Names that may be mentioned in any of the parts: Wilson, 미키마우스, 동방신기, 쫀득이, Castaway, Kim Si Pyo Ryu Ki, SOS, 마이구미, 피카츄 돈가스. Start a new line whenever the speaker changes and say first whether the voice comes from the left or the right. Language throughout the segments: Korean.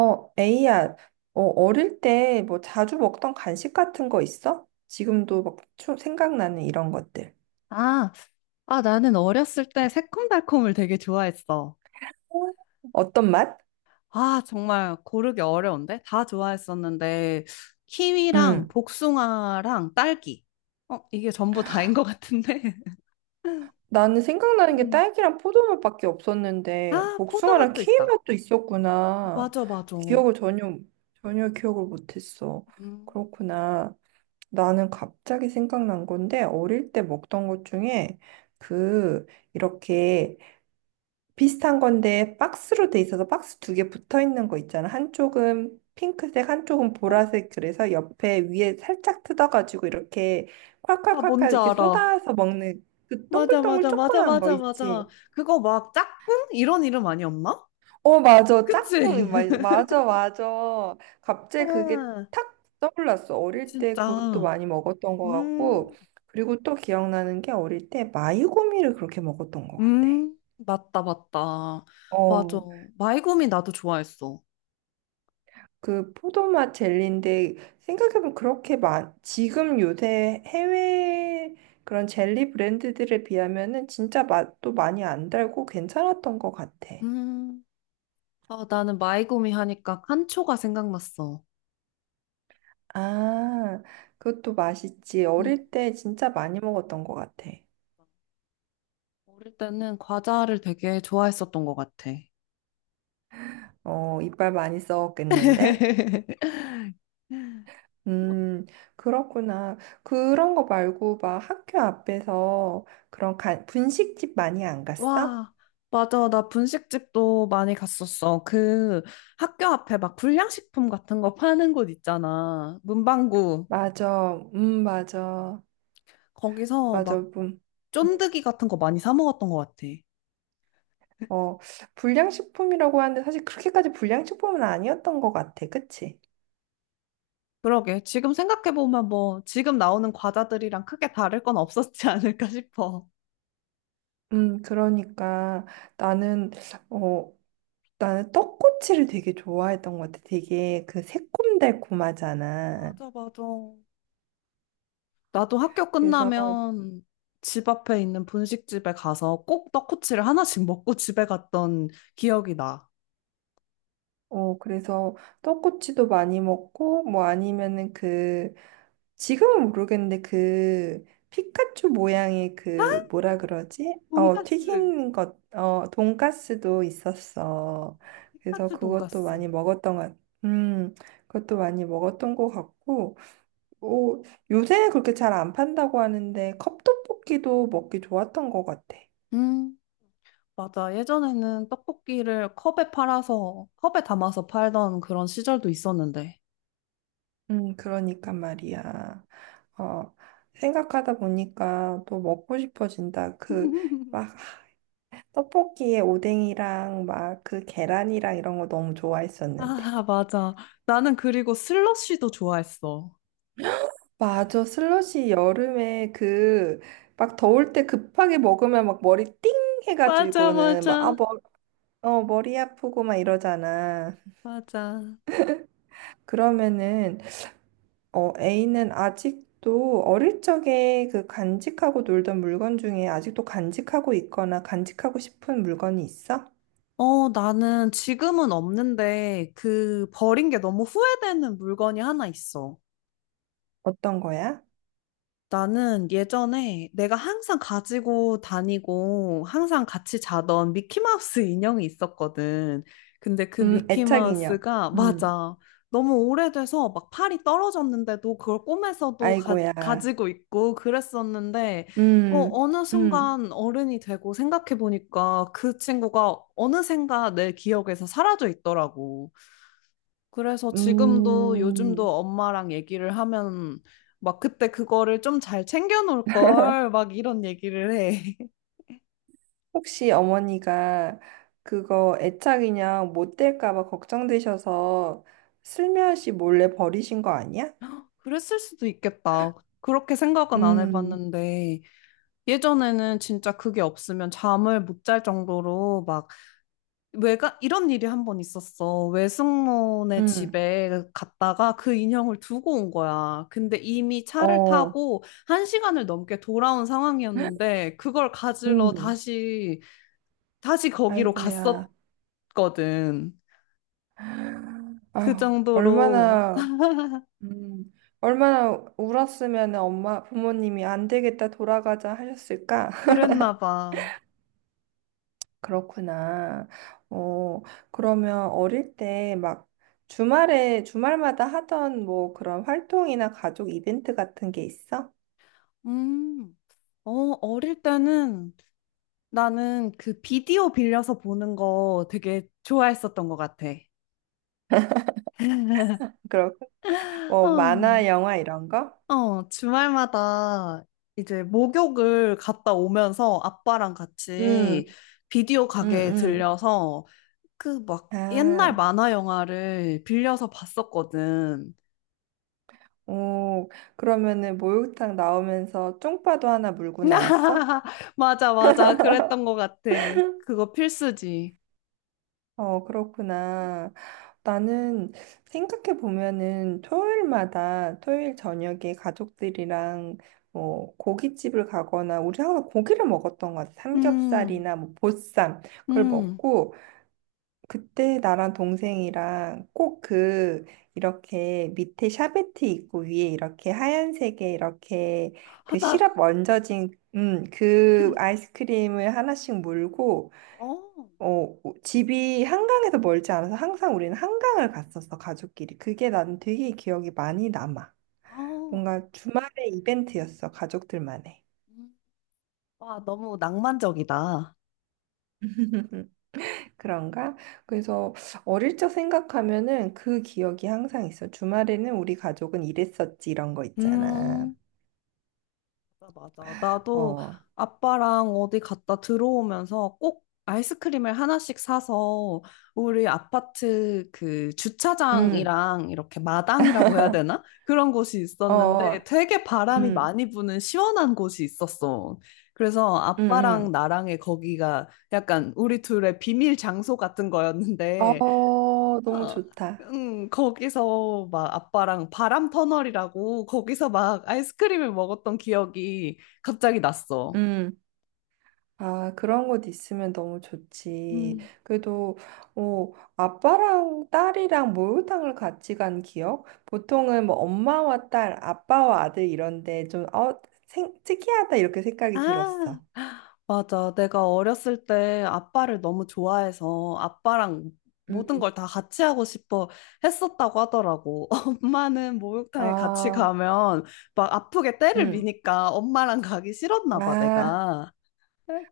right: 에이야, 어릴 때 뭐 자주 먹던 간식 같은 거 있어? 지금도 막 생각나는 이런 것들.
left: 아, 나는 어렸을 때 새콤달콤을 되게 좋아했어.
right: 어떤 맛?
left: 아, 정말 고르기 어려운데? 다 좋아했었는데, 키위랑
right: 음.
left: 복숭아랑 딸기. 어, 이게 전부 다인 것 같은데.
right: 나는 생각나는 게
left: 음.
right: 딸기랑 포도맛밖에 없었는데
left: 아,
right: 복숭아랑
left: 포도맛도
right: 키위
left: 있다.
right: 맛도 있었구나.
left: 맞아, 맞아.
right: 기억을 전혀 전혀 기억을 못했어.
left: 음.
right: 그렇구나. 나는 갑자기 생각난 건데 어릴 때 먹던 것 중에 그 이렇게 비슷한 건데 박스로 돼 있어서 박스 두 개 붙어 있는 거 있잖아. 한쪽은 핑크색, 한쪽은
left: 어,
right: 보라색. 그래서 옆에 위에 살짝 뜯어가지고 이렇게
left: 나
right: 콸콸콸콸
left: 뭔지
right: 이렇게
left: 알아.
right: 쏟아서 먹는 그
left: 맞아,
right: 동글동글
left: 맞아, 맞아,
right: 조그만 거
left: 맞아, 맞아.
right: 있지.
left: 그거 막 짝꿍? 이런 이름 아니었나?
right: 어, 맞아.
left: 그치?
right: 짝꿍. 맞아, 맞아. 갑자기 그게
left: 아,
right: 탁 떠올랐어. 어릴 때 그것도
left: 진짜.
right: 많이 먹었던 것 같고.
left: 음.
right: 그리고 또 기억나는 게 어릴 때 마이고미를 그렇게 먹었던 것 같아.
left: 맞다, 맞다. 맞아.
right: 어.
left: 마이구미 나도 좋아했어.
right: 그 포도맛 젤리인데 생각해보면 그렇게 많 지금 요새 해외 그런 젤리 브랜드들에 비하면은 진짜 맛도 많이 안 달고 괜찮았던 것 같아.
left: 음, 나는 마이구미 하니까 칸초가 생각났어.
right: 아, 그것도 맛있지.
left: 음,
right: 어릴 때 진짜 많이 먹었던 것 같아.
left: 어릴 때는 과자를 되게 좋아했었던 것 같아.
right: 어, 이빨 많이 썩었겠는데? 음, 그렇구나. 그런 거 말고 막 학교 앞에서 그런 간 분식집 많이 안 갔어?
left: 와, 맞아. 나 분식집도 많이 갔었어. 그 학교 앞에 막 불량식품 같은 거 파는 곳 있잖아. 문방구.
right: 맞아. 맞아.
left: 거기서
right: 맞아.
left: 막
right: 음.
left: 쫀득이 같은 거 많이 사 먹었던 것 같아.
right: 어, 불량식품이라고 하는데 사실 그렇게까지 불량식품은 아니었던 것 같아. 그치?
left: 그러게. 지금 생각해보면 뭐, 지금 나오는 과자들이랑 크게 다를 건 없었지 않을까 싶어.
right: 그러니까 나는, 어, 나는 떡꼬치를 되게 좋아했던 것 같아. 되게 그 새콤달콤하잖아.
left: 맞아, 맞아. 나도 학교
right: 그래서,
left: 끝나면 집 앞에 있는 분식집에 가서 꼭 떡꼬치를 하나씩 먹고 집에 갔던 기억이 나.
right: 그래서 떡꼬치도 많이 먹고, 뭐 아니면은 그, 지금은 모르겠는데 그 피카츄 모양의 그 뭐라 그러지? 어,
left: 돈가스.
right: 튀긴 것, 어, 돈가스도 있었어.
left: 맞아,
right: 그래서
left: 피카츄
right: 그것도
left: 돈가스.
right: 많이 먹었던 것, 음, 그것도 많이 먹었던 것 같고, 오, 요새는 그렇게 잘 안 판다고 하는데 컵떡볶이도 먹기 좋았던 것 같아.
left: 음, 맞아. 예전에는 떡볶이를 컵에 팔아서, 컵에 담아서 팔던 그런 시절도 있었는데.
right: 그러니까 말이야. 어, 생각하다 보니까 또 먹고 싶어진다. 그 막 떡볶이에 오뎅이랑 막 그 계란이랑 이런 거 너무 좋아했었는데.
left: 아, 맞아. 나는 그리고 슬러시도 좋아했어.
right: 맞아. 슬러시 여름에 그 막 더울 때 급하게 먹으면 막 머리 띵
left: 맞아,
right: 해가지고는 막 아,
left: 맞아,
right: 머, 어, 머리 아프고 막 이러잖아.
left: 맞아.
right: 그러면은 어, A는 아직도 어릴 적에 그 간직하고 놀던 물건 중에 아직도 간직하고 있거나 간직하고 싶은 물건이 있어?
left: 어, 나는 지금은 없는데 그 버린 게 너무 후회되는 물건이 하나 있어.
right: 어떤 거야?
left: 나는 예전에 내가 항상 가지고 다니고 항상 같이 자던 미키마우스 인형이 있었거든. 근데 그
right: 애착 인형.
left: 미키마우스가,
right: 음.
left: 맞아. 너무 오래돼서 막 팔이 떨어졌는데도 그걸 꿈에서도 가,
right: 아이고야.
left: 가지고 있고 그랬었는데, 어,
right: 음,
left: 어느
right: 음,
left: 순간 어른이 되고 생각해보니까 그 친구가 어느샌가 내 기억에서 사라져 있더라고. 그래서 지금도 요즘도
right: 음.
left: 엄마랑 얘기를 하면 막 그때 그거를 좀 잘 챙겨 놓을 걸 막 이런 얘기를 해.
right: 혹시 어머니가 그거 애착인형 못 될까 봐 걱정되셔서 슬며시 몰래 버리신 거 아니야?
left: 그랬을 수도 있겠다. 그렇게 생각은 안
right: 음,
left: 해봤는데 예전에는 진짜 그게 없으면 잠을 못 잘 정도로 막 외가 이런 일이 한 번 있었어. 외숙모네
right: 음,
left: 집에 갔다가 그 인형을 두고 온 거야. 근데 이미 차를
right: 어,
left: 타고 한 시간을 넘게 돌아온 상황이었는데 그걸 가지러
right: 음.
left: 다시 거기로
right: 아이고야.
left: 갔었거든.
right: 아유,
left: 그 정도로
right: 얼마나, 음, 얼마나 울었으면 엄마, 부모님이 안 되겠다 돌아가자 하셨을까?
left: 그랬나 봐.
right: 그렇구나. 어, 그러면 어릴 때 막 주말에, 주말마다 하던 뭐 그런 활동이나 가족 이벤트 같은 게 있어?
left: 음, 어, 어릴 때는 나는 그 비디오 빌려서 보는 거 되게 좋아했었던 것 같아.
right: 그런, 뭐
left: 어,
right: 만화, 영화 이런 거?
left: 주말마다 이제 목욕을 갔다 오면서 아빠랑 같이
right: 응,
left: 비디오 가게에
right: 응,
left: 들려서 그 막
right: 응.
left: 옛날
right: 아,
left: 만화 영화를 빌려서 봤었거든.
right: 오, 그러면은 목욕탕 나오면서 쫑파도 하나 물고 나왔어?
left: 맞아, 맞아. 그랬던 것 같아. 그거 필수지.
right: 어, 그렇구나. 나는 생각해 보면은 토요일마다 토요일 저녁에 가족들이랑 뭐 고깃집을 가거나 우리 항상 고기를 먹었던 것 같아.
left: 음,
right: 삼겹살이나 뭐 보쌈 그걸
left: 음.
right: 먹고 그때 나랑 동생이랑 꼭 그 이렇게 밑에 샤베트 있고 위에 이렇게 하얀색에 이렇게
left: 아,
right: 그
left: 나,
right: 시럽 얹어진 그 아이스크림을 하나씩 물고
left: 어,
right: 어, 집이 한강에서 멀지 않아서 항상 우리는 한강을 갔었어, 가족끼리. 그게 난 되게 기억이 많이 남아.
left: 어.
right: 뭔가 주말에 이벤트였어, 가족들만의.
left: 음. 와, 너무 낭만적이다.
right: 그런가? 그래서 어릴 적 생각하면은 그 기억이 항상 있어. 주말에는 우리 가족은 이랬었지, 이런 거 있잖아.
left: 음. 맞아, 맞아. 나도
right: 어,
left: 아빠랑 어디 갔다 들어오면서 꼭 아이스크림을 하나씩 사서 우리 아파트 그
right: 음,
left: 주차장이랑 이렇게 마당이라고 해야 되나? 그런 곳이 있었는데
right: 어,
left: 되게 바람이
right: 음,
left: 많이 부는 시원한 곳이 있었어. 그래서
right: 음,
left: 아빠랑
right: 음.
left: 나랑의 거기가 약간 우리 둘의 비밀 장소 같은 거였는데
right: 어, 너무
left: 어,
right: 좋다.
left: 거기서 막 아빠랑 바람 터널이라고 거기서 막 아이스크림을 먹었던 기억이 갑자기 났어.
right: 응. 아, 그런 곳 있으면 너무 좋지.
left: 음.
right: 그래도, 어, 아빠랑 딸이랑 목욕탕을 같이 간 기억? 보통은 뭐 엄마와 딸, 아빠와 아들 이런데 좀, 어, 생, 특이하다 이렇게 생각이
left: 아,
right: 들었어.
left: 맞아. 내가 어렸을 때 아빠를 너무 좋아해서 아빠랑 모든
right: 음.
left: 걸 다 같이 하고 싶어 했었다고 하더라고. 엄마는 목욕탕에 같이
right: 아,
left: 가면 막 아프게 때를
right: 음.
left: 미니까 엄마랑 가기 싫었나 봐,
right: 아,
left: 내가.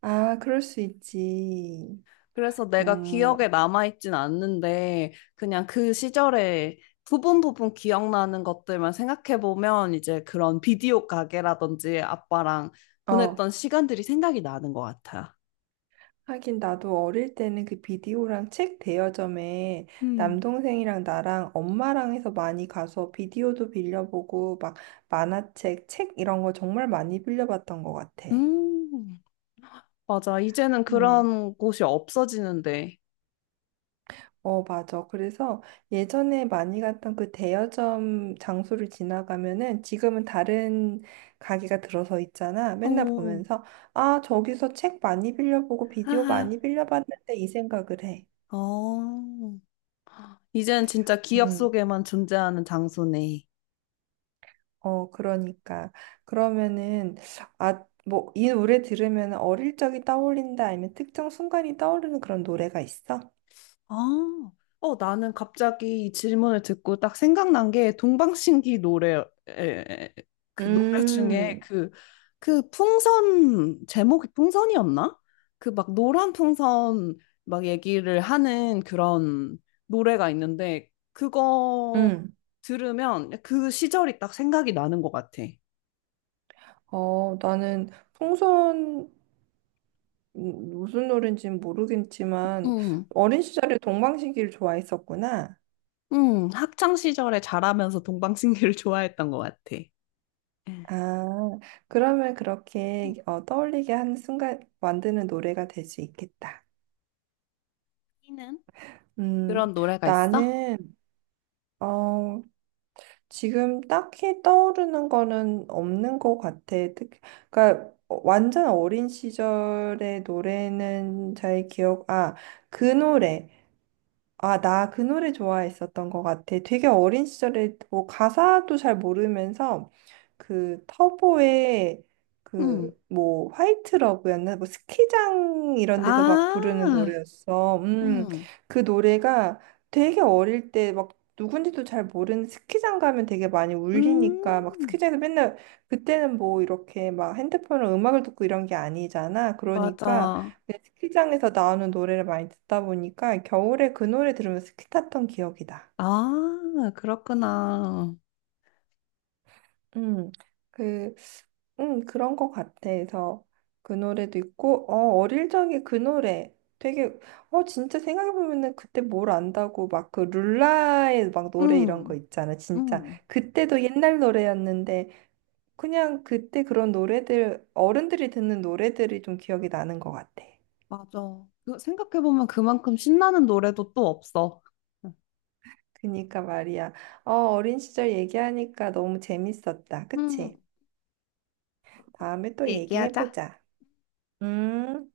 right: 아, 그럴 수 있지.
left: 그래서 내가
right: 음,
left: 기억에 남아있진 않는데, 그냥 그 시절에 부분 부분 기억나는 것들만 생각해보면, 이제 그런 비디오 가게라든지 아빠랑
right: 어.
left: 보냈던 시간들이 생각이 나는 것 같아.
right: 하긴 나도 어릴 때는 그 비디오랑 책 대여점에
left: 음.
right: 남동생이랑 나랑 엄마랑 해서 많이 가서 비디오도 빌려보고 막 만화책, 책 이런 거 정말 많이 빌려봤던 것 같아.
left: 음, 맞아. 이제는
right: 음,
left: 그런 곳이 없어지는데.
right: 어, 맞아. 그래서 예전에 많이 갔던 그 대여점 장소를 지나가면은 지금은 다른 가게가 들어서 있잖아. 맨날
left: 어,
right: 보면서 아, 저기서 책 많이 빌려보고 비디오
left: 하하.
right: 많이 빌려봤는데 이 생각을 해.
left: 어, 이제는 진짜 기억
right: 음.
left: 속에만 존재하는 장소네.
right: 어, 그러니까. 그러면은, 아, 뭐, 이 노래 들으면 어릴 적이 떠올린다, 아니면 특정 순간이 떠오르는 그런 노래가 있어?
left: 아, 나는 갑자기 이 질문을 듣고 딱 생각난 게 동방신기 노래, 그 노래 중에
right: 음,
left: 그 풍선, 제목이 풍선이었나? 그 막 노란 풍선 막 얘기를 하는 그런 노래가 있는데, 그거
right: 응.
left: 들으면 그 시절이 딱 생각이 나는 것 같아.
right: 어, 나는 풍선, 무슨 노래인지는 모르겠지만,
left: 응,
right: 어린 시절에 동방신기를 좋아했었구나.
left: 응, 학창 시절에 자라면서 동방신기를 좋아했던 것 같아.
right: 아, 그러면 그렇게 어, 떠올리게 하는 순간 만드는 노래가 될 수 있겠다.
left: 음.
right: 음,
left: 그런 노래가 있어?
right: 나는, 어, 지금 딱히 떠오르는 거는 없는 것 같아. 특, 그러니까 어, 완전 어린 시절의 노래는 잘 기억, 아, 그 노래. 아, 나 그 노래 좋아했었던 것 같아. 되게 어린 시절에 뭐 가사도 잘 모르면서 그 터보의
left: 응,
right: 그 뭐 화이트 러브였나? 뭐 스키장 이런 데서 막 부르는
left: 아,
right: 노래였어.
left: 응,
right: 그 노래가 되게 어릴 때 막 누군지도 잘 모르는 스키장 가면 되게 많이 울리니까 막
left: 음,
right: 스키장에서 맨날 그때는 뭐 이렇게 막 핸드폰으로 음악을 듣고 이런 게 아니잖아. 그러니까
left: 맞아.
right: 네, 스키장에서 나오는 노래를 많이 듣다 보니까 겨울에 그 노래 들으면서 스키 탔던 기억이다.
left: 아, 그렇구나.
right: 음, 그, 그런 것 같아. 그래서 그 노래도 있고, 어, 어릴 적에 그 노래 되게, 어, 진짜 생각해보면은 그때 뭘 안다고 막 그 룰라의 막 노래 이런 거
left: 응,
right: 있잖아. 진짜.
left: 응,
right: 그때도 옛날 노래였는데, 그냥 그때 그런 노래들, 어른들이 듣는 노래들이 좀 기억이 나는 것 같아.
left: 맞아. 생각해보면 그만큼 신나는 노래도 또 없어.
right: 그니까 말이야. 어, 어린 시절 얘기하니까 너무 재밌었다.
left: 응,
right: 그치? 다음에 또
left: 얘기하자.
right: 얘기해보자. 음.